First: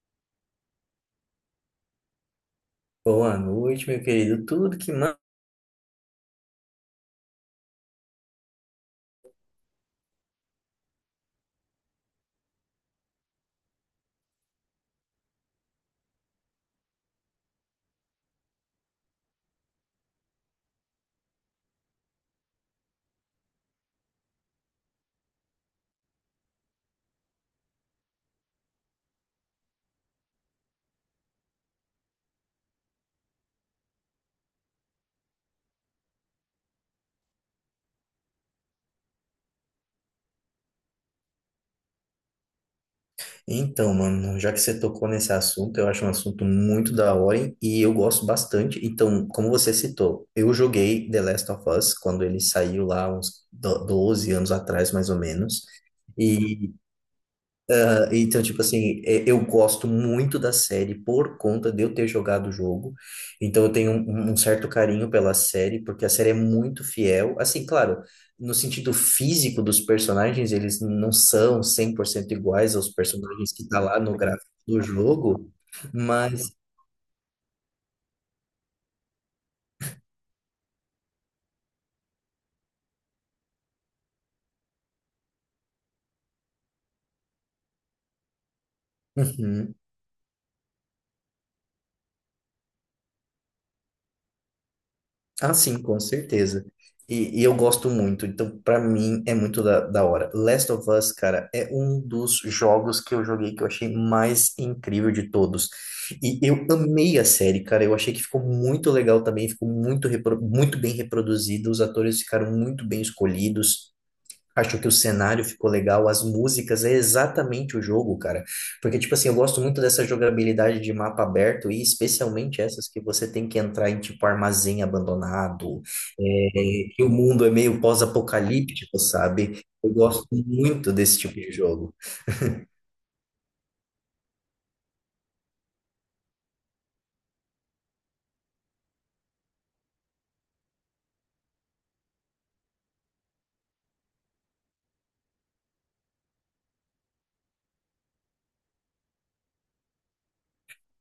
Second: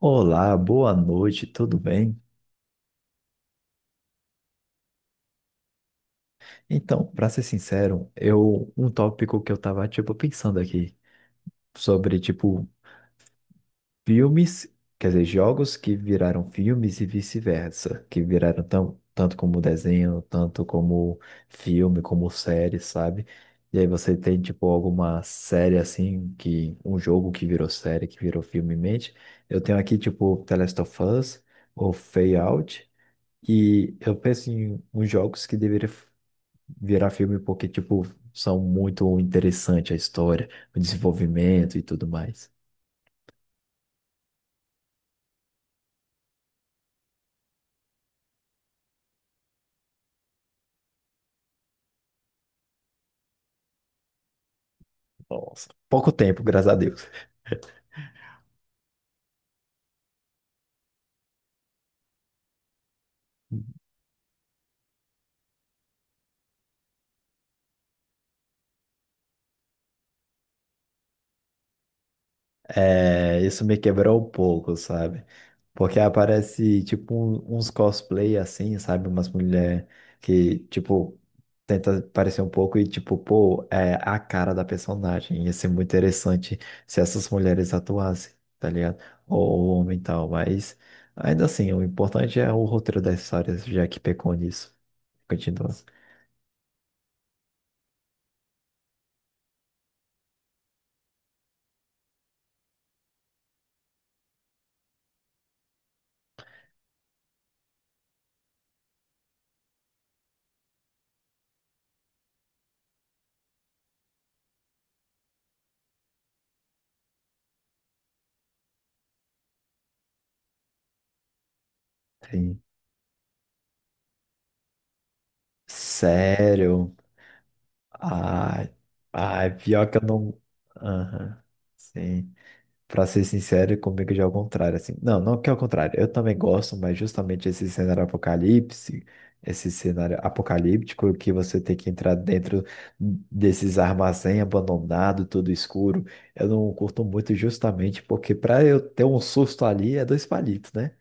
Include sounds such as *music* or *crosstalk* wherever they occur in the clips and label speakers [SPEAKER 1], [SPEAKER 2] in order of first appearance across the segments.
[SPEAKER 1] Olá, boa noite, tudo bem?
[SPEAKER 2] Boa noite, meu querido. Tudo que manda.
[SPEAKER 1] Então, pra ser sincero, eu um tópico que eu tava pensando aqui sobre filmes, quer dizer, jogos que viraram filmes e vice-versa, que viraram tão, tanto como desenho, tanto como filme, como série, sabe? E aí você tem tipo alguma série assim que um jogo que virou série, que virou filme em mente. Eu tenho aqui tipo The Last of Us ou Fallout. E eu penso em uns jogos que deveriam virar filme porque, tipo, são muito interessante a história, o desenvolvimento e tudo mais.
[SPEAKER 2] Então, mano, já que você tocou nesse assunto, eu acho um assunto muito da hora hein, e eu gosto bastante. Então, como você citou, eu joguei The Last of Us quando ele saiu lá uns 12 anos atrás, mais ou menos.
[SPEAKER 1] Nossa, pouco tempo, graças a Deus.
[SPEAKER 2] Então, tipo assim, eu gosto muito da série por conta de eu ter jogado o jogo. Então, eu tenho um certo carinho pela série, porque a série é muito fiel. Assim, claro, no sentido físico dos personagens, eles não são 100% iguais aos
[SPEAKER 1] É,
[SPEAKER 2] personagens
[SPEAKER 1] isso
[SPEAKER 2] que
[SPEAKER 1] me
[SPEAKER 2] tá lá no
[SPEAKER 1] quebrou um
[SPEAKER 2] gráfico
[SPEAKER 1] pouco,
[SPEAKER 2] do
[SPEAKER 1] sabe?
[SPEAKER 2] jogo,
[SPEAKER 1] Porque
[SPEAKER 2] mas.
[SPEAKER 1] aparece, tipo, uns cosplay assim, sabe? Umas mulheres que, tipo, tenta parecer um pouco e, tipo, pô, é a cara da personagem. Ia ser muito interessante se essas mulheres atuassem, tá ligado? Ou
[SPEAKER 2] Uhum.
[SPEAKER 1] o homem e tal, mas ainda assim, o importante é o roteiro das histórias, já que pecou nisso.
[SPEAKER 2] Ah,
[SPEAKER 1] Continua.
[SPEAKER 2] sim, com certeza. E eu gosto muito, então pra mim é muito da hora. Last of Us, cara, é um dos jogos que eu joguei que eu achei mais incrível de todos. E eu amei a série, cara. Eu achei que ficou muito legal também, ficou muito, muito bem reproduzido, os atores ficaram muito bem escolhidos. Acho que o cenário ficou legal, as músicas, é exatamente o jogo, cara. Porque, tipo assim, eu gosto muito dessa jogabilidade de mapa aberto e especialmente
[SPEAKER 1] Sim.
[SPEAKER 2] essas que você tem que entrar em, tipo, armazém abandonado, é,
[SPEAKER 1] Sério?
[SPEAKER 2] que o mundo é meio
[SPEAKER 1] Ai,
[SPEAKER 2] pós-apocalíptico,
[SPEAKER 1] ai,
[SPEAKER 2] sabe?
[SPEAKER 1] pior
[SPEAKER 2] Eu
[SPEAKER 1] que eu
[SPEAKER 2] gosto
[SPEAKER 1] não.
[SPEAKER 2] muito desse tipo
[SPEAKER 1] Aham.
[SPEAKER 2] de jogo.
[SPEAKER 1] Sim. Pra ser sincero, comigo já é o contrário, assim. Não, não que é o contrário. Eu também gosto, mas justamente esse cenário apocalipse, esse cenário apocalíptico que você tem que entrar dentro desses armazém abandonado, tudo escuro, eu não curto muito justamente porque pra eu ter um susto ali é dois palitos, né?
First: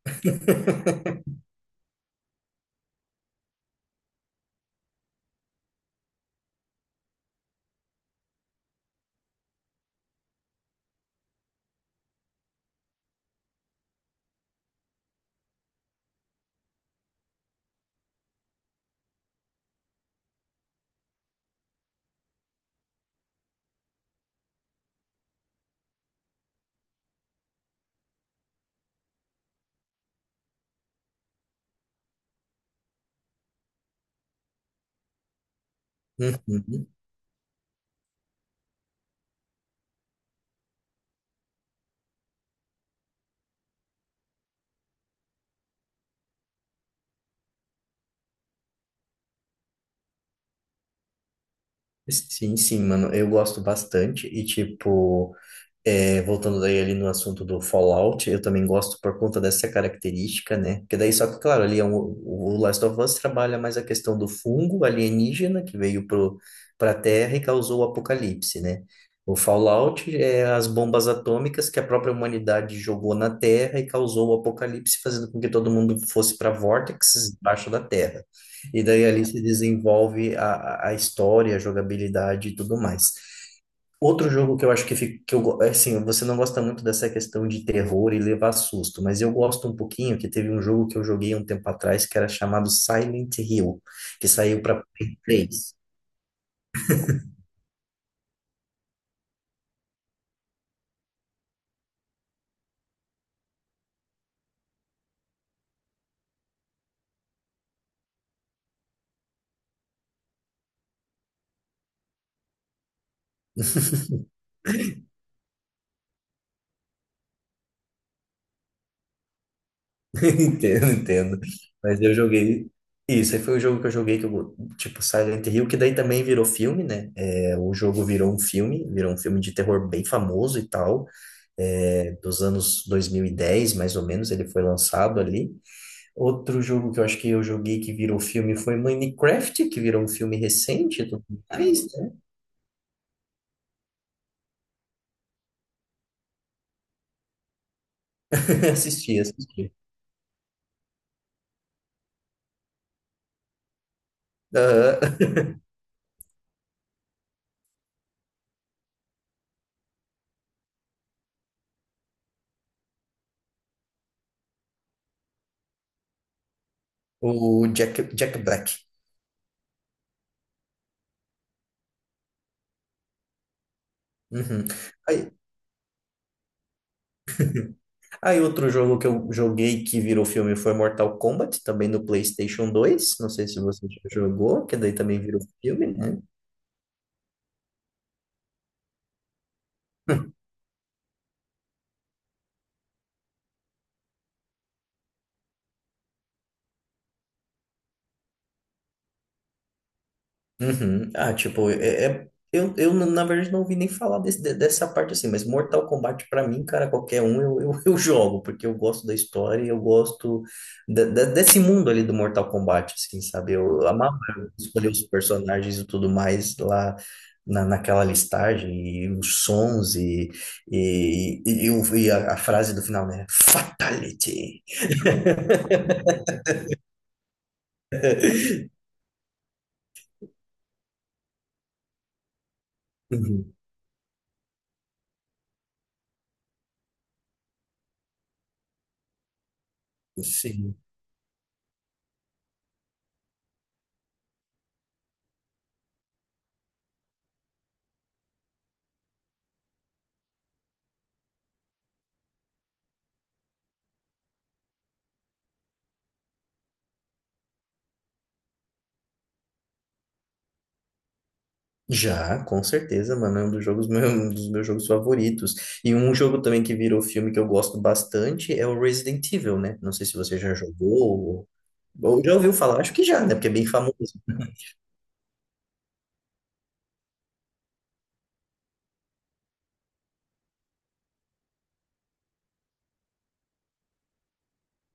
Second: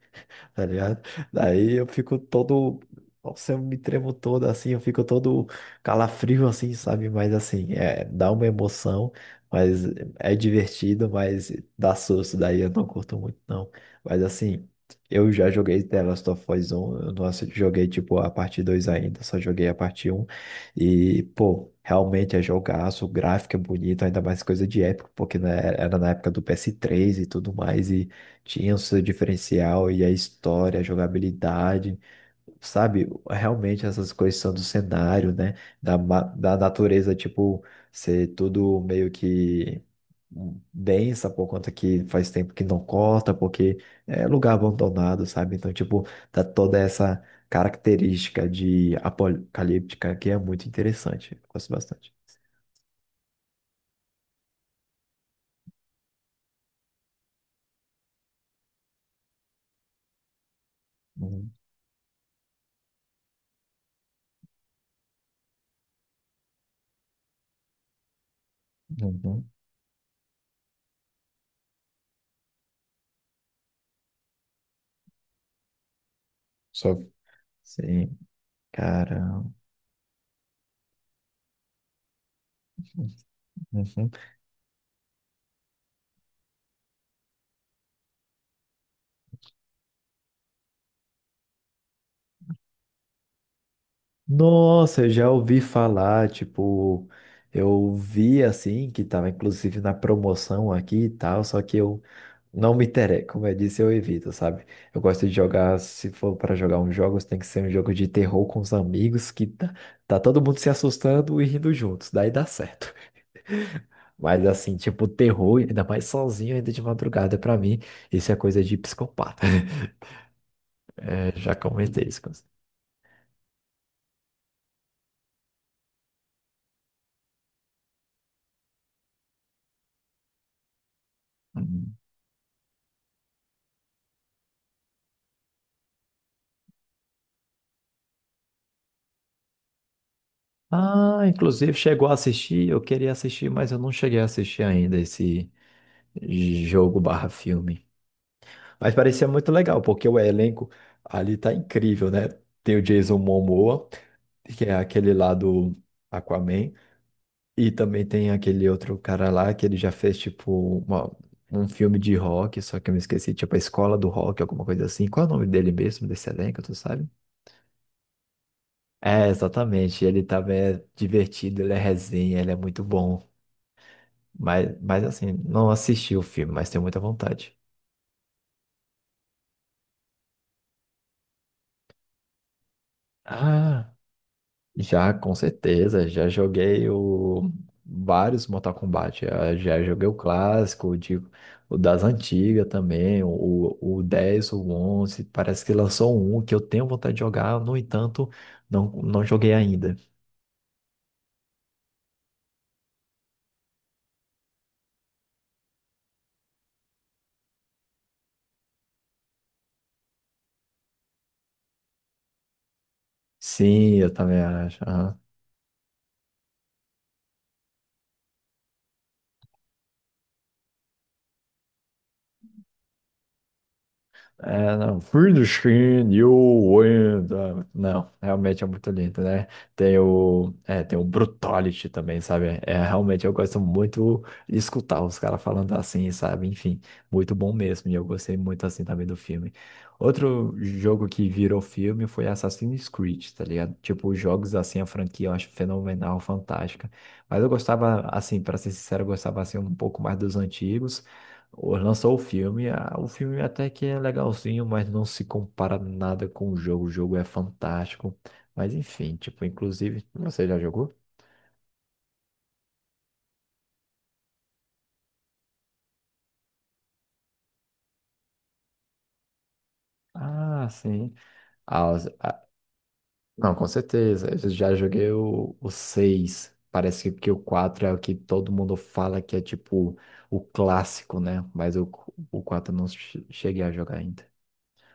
[SPEAKER 1] Tá ligado?
[SPEAKER 2] *laughs*
[SPEAKER 1] Daí eu fico todo. Nossa, eu me tremo todo assim, eu fico todo calafrio assim, sabe? Mas assim, é, dá uma emoção, mas é divertido, mas dá susto, daí eu não curto muito, não. Mas assim, eu já joguei The Last of Us 1, eu não assi- joguei tipo a parte 2 ainda, só joguei a parte um. E, pô, realmente é jogaço, o gráfico é bonito, ainda mais coisa de época, porque né, era na época do PS3 e tudo mais. E tinha o seu diferencial e a história, a jogabilidade, sabe? Realmente essas coisas são do cenário, né? Da
[SPEAKER 2] Uhum.
[SPEAKER 1] natureza, tipo, ser tudo meio que densa por conta que faz tempo que não corta, porque é lugar abandonado, sabe? Então, tipo, dá toda essa característica de apocalíptica que é muito interessante. Eu gosto bastante.
[SPEAKER 2] Sim, sim, mano, eu gosto bastante. E, tipo. É, voltando daí ali no assunto do Fallout, eu também gosto por conta dessa característica, né? Porque daí, só que,
[SPEAKER 1] Uhum.
[SPEAKER 2] claro, ali é um, o Last of Us trabalha mais a questão do fungo alienígena que veio pra Terra e causou o apocalipse, né? O
[SPEAKER 1] Uhum.
[SPEAKER 2] Fallout é as bombas atômicas que a própria humanidade jogou na Terra e causou o apocalipse, fazendo com que todo mundo fosse para
[SPEAKER 1] Só.
[SPEAKER 2] vórtices embaixo da
[SPEAKER 1] Sim,
[SPEAKER 2] Terra. E daí ali se
[SPEAKER 1] cara.
[SPEAKER 2] desenvolve a história, a jogabilidade e tudo mais.
[SPEAKER 1] Uhum.
[SPEAKER 2] Outro jogo que eu acho que, fica, é assim, você não gosta muito dessa questão de terror e levar susto, mas eu gosto um pouquinho que teve um jogo que eu joguei há um tempo atrás que era chamado Silent Hill, que saiu para
[SPEAKER 1] Nossa, eu
[SPEAKER 2] Play
[SPEAKER 1] já ouvi
[SPEAKER 2] 3.
[SPEAKER 1] falar, tipo, eu vi assim, que tava inclusive na promoção aqui e tal, só que eu não me interesso, como eu disse, eu evito, sabe? Eu gosto de jogar, se for para jogar uns jogos, tem que ser um jogo de terror com os amigos, que tá todo mundo se assustando e rindo juntos, daí dá certo. *laughs* Mas assim, tipo, terror, ainda mais sozinho, ainda de madrugada, pra mim, isso é coisa de psicopata. *laughs*
[SPEAKER 2] *laughs* Entendo,
[SPEAKER 1] É,
[SPEAKER 2] entendo.
[SPEAKER 1] já
[SPEAKER 2] Mas
[SPEAKER 1] comentei
[SPEAKER 2] eu
[SPEAKER 1] isso com você.
[SPEAKER 2] joguei. Isso, aí foi o jogo que eu joguei, tipo Silent Hill, que daí também virou filme, né? É, o jogo virou um filme de terror bem famoso e tal,
[SPEAKER 1] Uhum.
[SPEAKER 2] é, dos anos 2010 mais ou menos, ele foi lançado ali. Outro jogo que eu acho que eu joguei que virou filme foi Minecraft, que virou um filme recente e
[SPEAKER 1] Ah,
[SPEAKER 2] tudo
[SPEAKER 1] inclusive
[SPEAKER 2] mais,
[SPEAKER 1] chegou
[SPEAKER 2] né?
[SPEAKER 1] a assistir, eu queria assistir, mas eu não cheguei a assistir ainda esse jogo barra filme.
[SPEAKER 2] *laughs*
[SPEAKER 1] Mas
[SPEAKER 2] Assisti,
[SPEAKER 1] parecia muito
[SPEAKER 2] assisti.
[SPEAKER 1] legal, porque o elenco ali tá incrível, né? Tem o Jason Momoa, que é aquele lá
[SPEAKER 2] Aham. *laughs*
[SPEAKER 1] do Aquaman, e também tem aquele outro cara lá que ele já fez tipo uma- um filme de rock, só que eu me esqueci, tipo a Escola do Rock, alguma coisa assim. Qual é o nome dele mesmo, desse elenco, tu sabe?
[SPEAKER 2] O Jack, Jack Black.
[SPEAKER 1] É, exatamente. Ele tava é, divertido, ele é resenha, ele é muito bom.
[SPEAKER 2] Uhum.
[SPEAKER 1] Mas
[SPEAKER 2] Aí,
[SPEAKER 1] assim, não assisti o filme, mas tenho muita vontade.
[SPEAKER 2] aí outro jogo que eu joguei que virou filme foi Mortal Kombat, também no PlayStation dois. Não sei se você
[SPEAKER 1] Ah,
[SPEAKER 2] já jogou, que daí
[SPEAKER 1] já,
[SPEAKER 2] também
[SPEAKER 1] com
[SPEAKER 2] virou filme,
[SPEAKER 1] certeza,
[SPEAKER 2] né?
[SPEAKER 1] já joguei o... vários Mortal Kombat. Já joguei o clássico, o, de... o das antigas também, o 10 o onze. Parece que lançou um que eu tenho vontade de jogar, no entanto, não joguei ainda.
[SPEAKER 2] Uhum. Ah, tipo, na verdade, não ouvi nem falar dessa parte assim, mas Mortal Kombat, pra mim, cara, qualquer um *laughs* eu jogo, porque eu gosto da história e eu gosto desse mundo ali do Mortal Kombat, assim, sabe? Eu
[SPEAKER 1] Sim, eu
[SPEAKER 2] amava
[SPEAKER 1] também acho.
[SPEAKER 2] escolher os personagens e tudo mais lá naquela listagem, e os sons, eu e a frase do final, né? Fatality!
[SPEAKER 1] É, não. Through the skin, you win. Ah, não, realmente é
[SPEAKER 2] *laughs*
[SPEAKER 1] muito lindo, né? Tem o, é, tem o Brutality também, sabe? É, realmente eu
[SPEAKER 2] Uhum.
[SPEAKER 1] gosto muito de escutar os caras falando assim, sabe? Enfim, muito bom mesmo. E eu gostei muito assim também do filme. Outro
[SPEAKER 2] Sim.
[SPEAKER 1] jogo que virou filme foi Assassin's Creed, tá ligado? Tipo, os jogos assim, a franquia eu acho fenomenal, fantástica. Mas eu gostava, assim, pra ser sincero, eu gostava assim um pouco mais dos antigos. Ou lançou o filme, ah, o filme até que é legalzinho, mas não se compara nada com o jogo. O jogo é fantástico. Mas enfim, tipo, inclusive, você já jogou?
[SPEAKER 2] Já, com certeza, mano, é um dos jogos, meu- *laughs* um dos meus jogos favoritos. E um jogo também que virou filme que eu gosto bastante é o Resident Evil, né? Não sei se você já
[SPEAKER 1] Ah,
[SPEAKER 2] jogou
[SPEAKER 1] sim. Ah, os-
[SPEAKER 2] ou já
[SPEAKER 1] ah,
[SPEAKER 2] ouviu falar, acho que já, né? Porque é
[SPEAKER 1] não,
[SPEAKER 2] bem
[SPEAKER 1] com
[SPEAKER 2] famoso.
[SPEAKER 1] certeza. Eu
[SPEAKER 2] *laughs*
[SPEAKER 1] já joguei o seis. Parece que o 4 é o que todo mundo fala que é tipo o clássico, né? Mas o 4 eu não che- cheguei a jogar ainda.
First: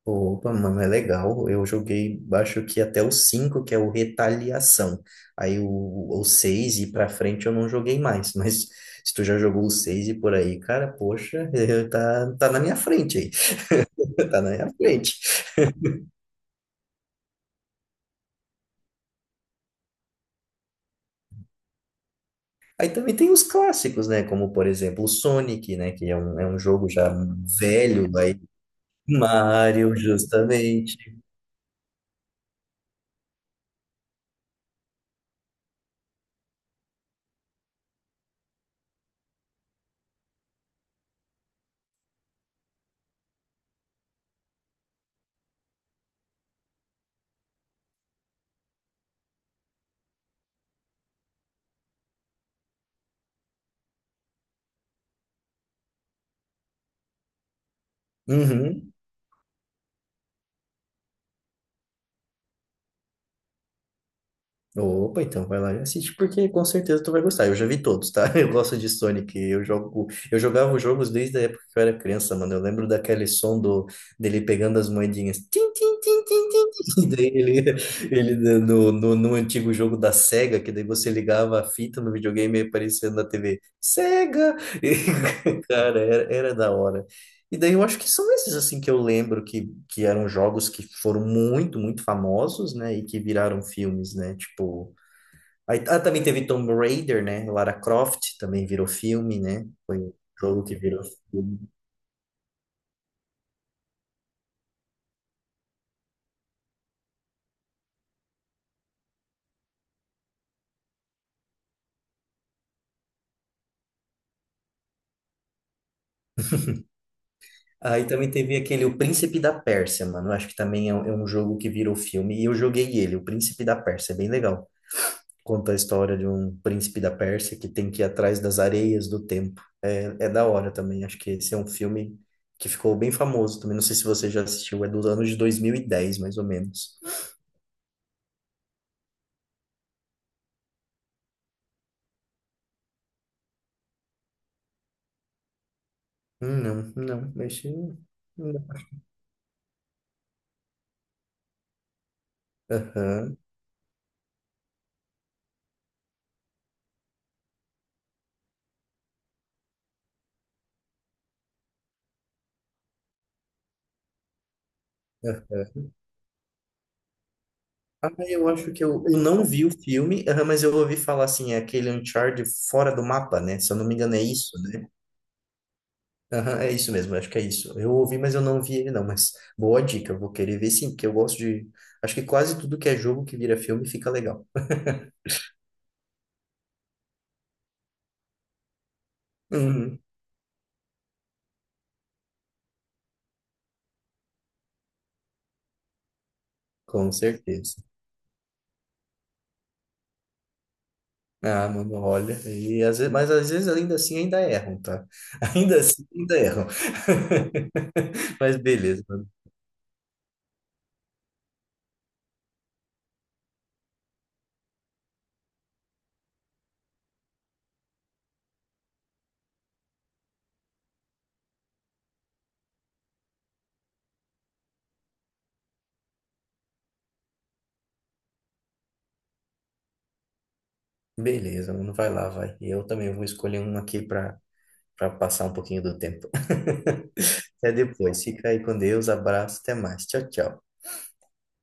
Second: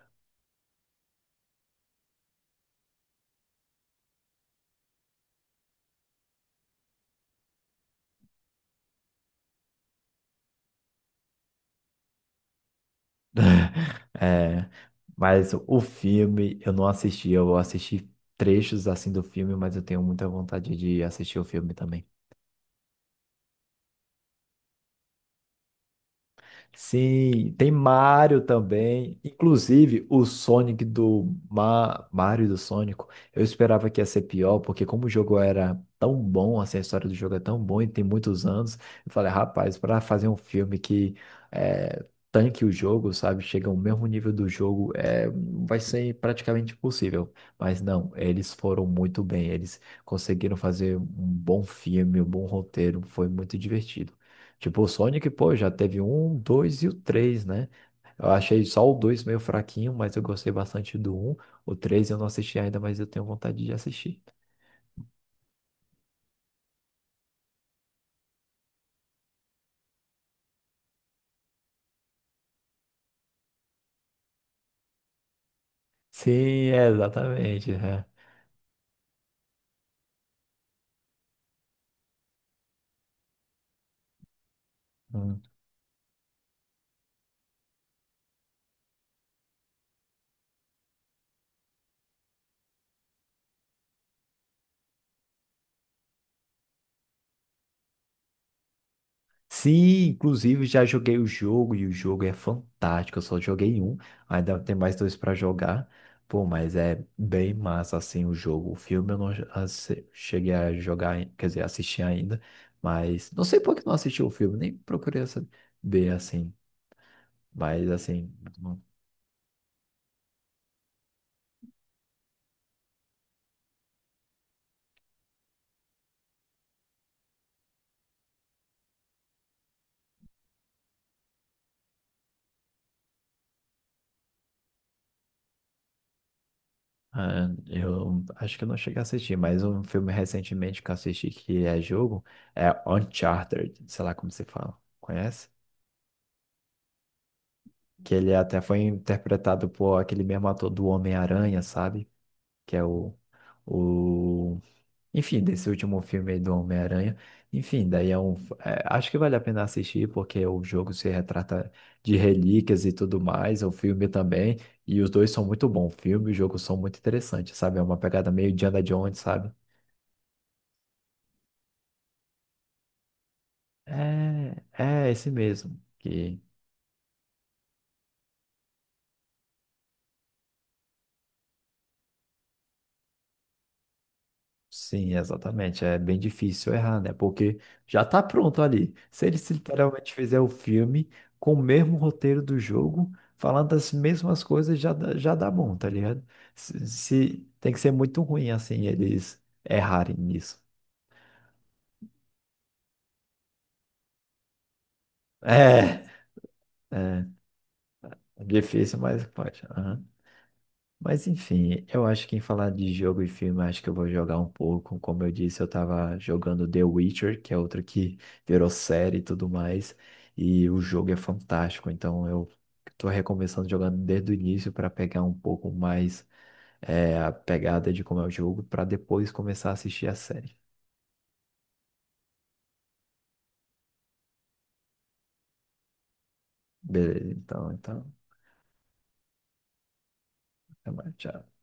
[SPEAKER 2] Opa, mano, é legal. Eu joguei, acho que até o 5, que é o Retaliação. Aí o 6 e pra frente eu não joguei mais, *laughs* mas se tu já jogou o 6 e por aí, cara, poxa, *laughs* tá na minha frente aí.
[SPEAKER 1] *laughs*
[SPEAKER 2] *laughs* Tá na
[SPEAKER 1] É,
[SPEAKER 2] minha frente.
[SPEAKER 1] mas o filme eu não assisti, eu assisti trechos assim do filme, mas eu tenho muita vontade de assistir o filme também.
[SPEAKER 2] Aí também tem os clássicos, né? Como, por exemplo, o Sonic, né? Que é um jogo já
[SPEAKER 1] Sim, tem
[SPEAKER 2] velho, aí
[SPEAKER 1] Mario também.
[SPEAKER 2] Mario,
[SPEAKER 1] Inclusive, o Sonic
[SPEAKER 2] justamente.
[SPEAKER 1] do Ma... Mario do Sonic, eu esperava que ia ser pior, porque como o jogo era tão bom, assim, a história do jogo é tão boa e tem muitos anos, eu falei, rapaz, para fazer um filme que é, tanque o jogo, sabe, chega ao mesmo nível do jogo, é, vai ser praticamente impossível. Mas não, eles foram muito bem, eles conseguiram fazer um bom filme, um bom roteiro, foi muito divertido. Tipo, o Sonic, pô, já teve um, dois e o três, né? Eu achei só
[SPEAKER 2] Uhum.
[SPEAKER 1] o dois meio fraquinho, mas eu gostei bastante do um. O três eu não assisti ainda, mas eu tenho vontade de assistir.
[SPEAKER 2] Opa, então vai lá e assiste, porque com certeza tu vai gostar. Eu já vi todos, tá? *laughs* Eu gosto de Sonic. Eu jogo, eu jogava os jogos desde a época que eu era criança, mano. Eu lembro daquele som do, dele pegando as moedinhas. Tim, tim, tim, tim, tim.
[SPEAKER 1] Sim, é,
[SPEAKER 2] *laughs* E daí
[SPEAKER 1] exatamente.
[SPEAKER 2] ele,
[SPEAKER 1] É.
[SPEAKER 2] ele no antigo jogo da Sega, que daí você ligava a fita no videogame e aparecia na TV. Sega! *laughs*
[SPEAKER 1] Hum.
[SPEAKER 2] E, cara, era, era da hora. E daí eu acho que são esses assim que eu lembro que eram jogos que foram muito, muito famosos, né? E que viraram filmes, né? Tipo, aí, ah, também teve Tomb Raider, né? Lara Croft também virou filme, né? Foi
[SPEAKER 1] Sim,
[SPEAKER 2] um jogo
[SPEAKER 1] inclusive
[SPEAKER 2] que
[SPEAKER 1] já
[SPEAKER 2] virou
[SPEAKER 1] joguei o
[SPEAKER 2] filme.
[SPEAKER 1] jogo e o jogo é fantástico. Eu só joguei um, ainda tem mais dois para jogar. Pô, mas é bem massa assim o jogo. O filme eu não assi- cheguei a jogar, quer dizer, assistir ainda, mas não sei por que não assisti o filme, nem procurei saber assim. Mas
[SPEAKER 2] Aí também
[SPEAKER 1] assim,
[SPEAKER 2] teve aquele O Príncipe da Pérsia, mano. Eu acho que também é um jogo que virou filme e eu joguei ele, O Príncipe da Pérsia, é bem legal. Conta a história de um príncipe da Pérsia que tem que ir atrás das areias do tempo. É, é da hora também. Acho que esse é um filme que ficou bem famoso também. Não sei se você já assistiu. É dos anos de 2010, mais ou menos.
[SPEAKER 1] ah, eu acho que eu não cheguei a assistir, mas um filme recentemente que eu assisti que é jogo é Uncharted, sei lá como se fala. Conhece?
[SPEAKER 2] Não, não. Esse...
[SPEAKER 1] Que ele até
[SPEAKER 2] não.
[SPEAKER 1] foi interpretado por aquele mesmo ator do Homem-Aranha, sabe? Que é o,
[SPEAKER 2] Aham.
[SPEAKER 1] o Enfim, desse último filme aí do Homem-Aranha. Enfim, daí é um. É, acho que vale a pena assistir, porque o jogo se retrata de relíquias e tudo mais, o filme também. E os dois são
[SPEAKER 2] É.
[SPEAKER 1] muito bons. O filme e o jogo são muito interessantes, sabe? É uma
[SPEAKER 2] Ah,
[SPEAKER 1] pegada
[SPEAKER 2] eu
[SPEAKER 1] meio
[SPEAKER 2] acho
[SPEAKER 1] Indiana
[SPEAKER 2] que eu
[SPEAKER 1] Jones,
[SPEAKER 2] não
[SPEAKER 1] sabe?
[SPEAKER 2] vi o filme, aham, mas eu ouvi falar assim, é aquele Uncharted fora do mapa, né? Se eu não me engano, é isso,
[SPEAKER 1] É,
[SPEAKER 2] né?
[SPEAKER 1] é esse mesmo. Que
[SPEAKER 2] Aham, é isso mesmo, acho que é isso. Eu ouvi, mas eu não vi ele não, mas boa dica, eu vou querer ver sim, porque eu gosto de... Acho que quase tudo que é jogo que vira filme fica legal.
[SPEAKER 1] sim, exatamente. É bem difícil errar, né? Porque já tá pronto ali. Se eles
[SPEAKER 2] Uhum,
[SPEAKER 1] literalmente fizer o filme com o mesmo roteiro do jogo, falando as mesmas coisas, já dá bom, tá ligado?
[SPEAKER 2] com
[SPEAKER 1] Tem que
[SPEAKER 2] certeza.
[SPEAKER 1] ser muito ruim, assim, eles errarem nisso. *laughs*
[SPEAKER 2] Ah, mano, olha, e às vezes, mas às vezes ainda assim ainda erram, tá? *laughs* Ainda
[SPEAKER 1] É,
[SPEAKER 2] assim ainda erram.
[SPEAKER 1] é
[SPEAKER 2] *laughs*
[SPEAKER 1] é
[SPEAKER 2] Mas
[SPEAKER 1] difícil,
[SPEAKER 2] beleza,
[SPEAKER 1] mas
[SPEAKER 2] mano.
[SPEAKER 1] pode. Mas enfim, eu acho que em falar de jogo e filme, acho que eu vou jogar um pouco. Como eu disse, eu tava jogando The Witcher, que é outro que *laughs* virou série e tudo mais. E o jogo é fantástico, então eu tô recomeçando jogando desde o início para pegar um pouco mais é, a pegada de como é o jogo, para depois começar a assistir a série.
[SPEAKER 2] Beleza, mano, vai lá, vai. E eu também vou escolher um aqui para passar um pouquinho do tempo. *laughs*
[SPEAKER 1] Beleza,
[SPEAKER 2] Até depois, fica aí com Deus, abraço, até mais. Tchau, tchau.
[SPEAKER 1] até mais, tchau.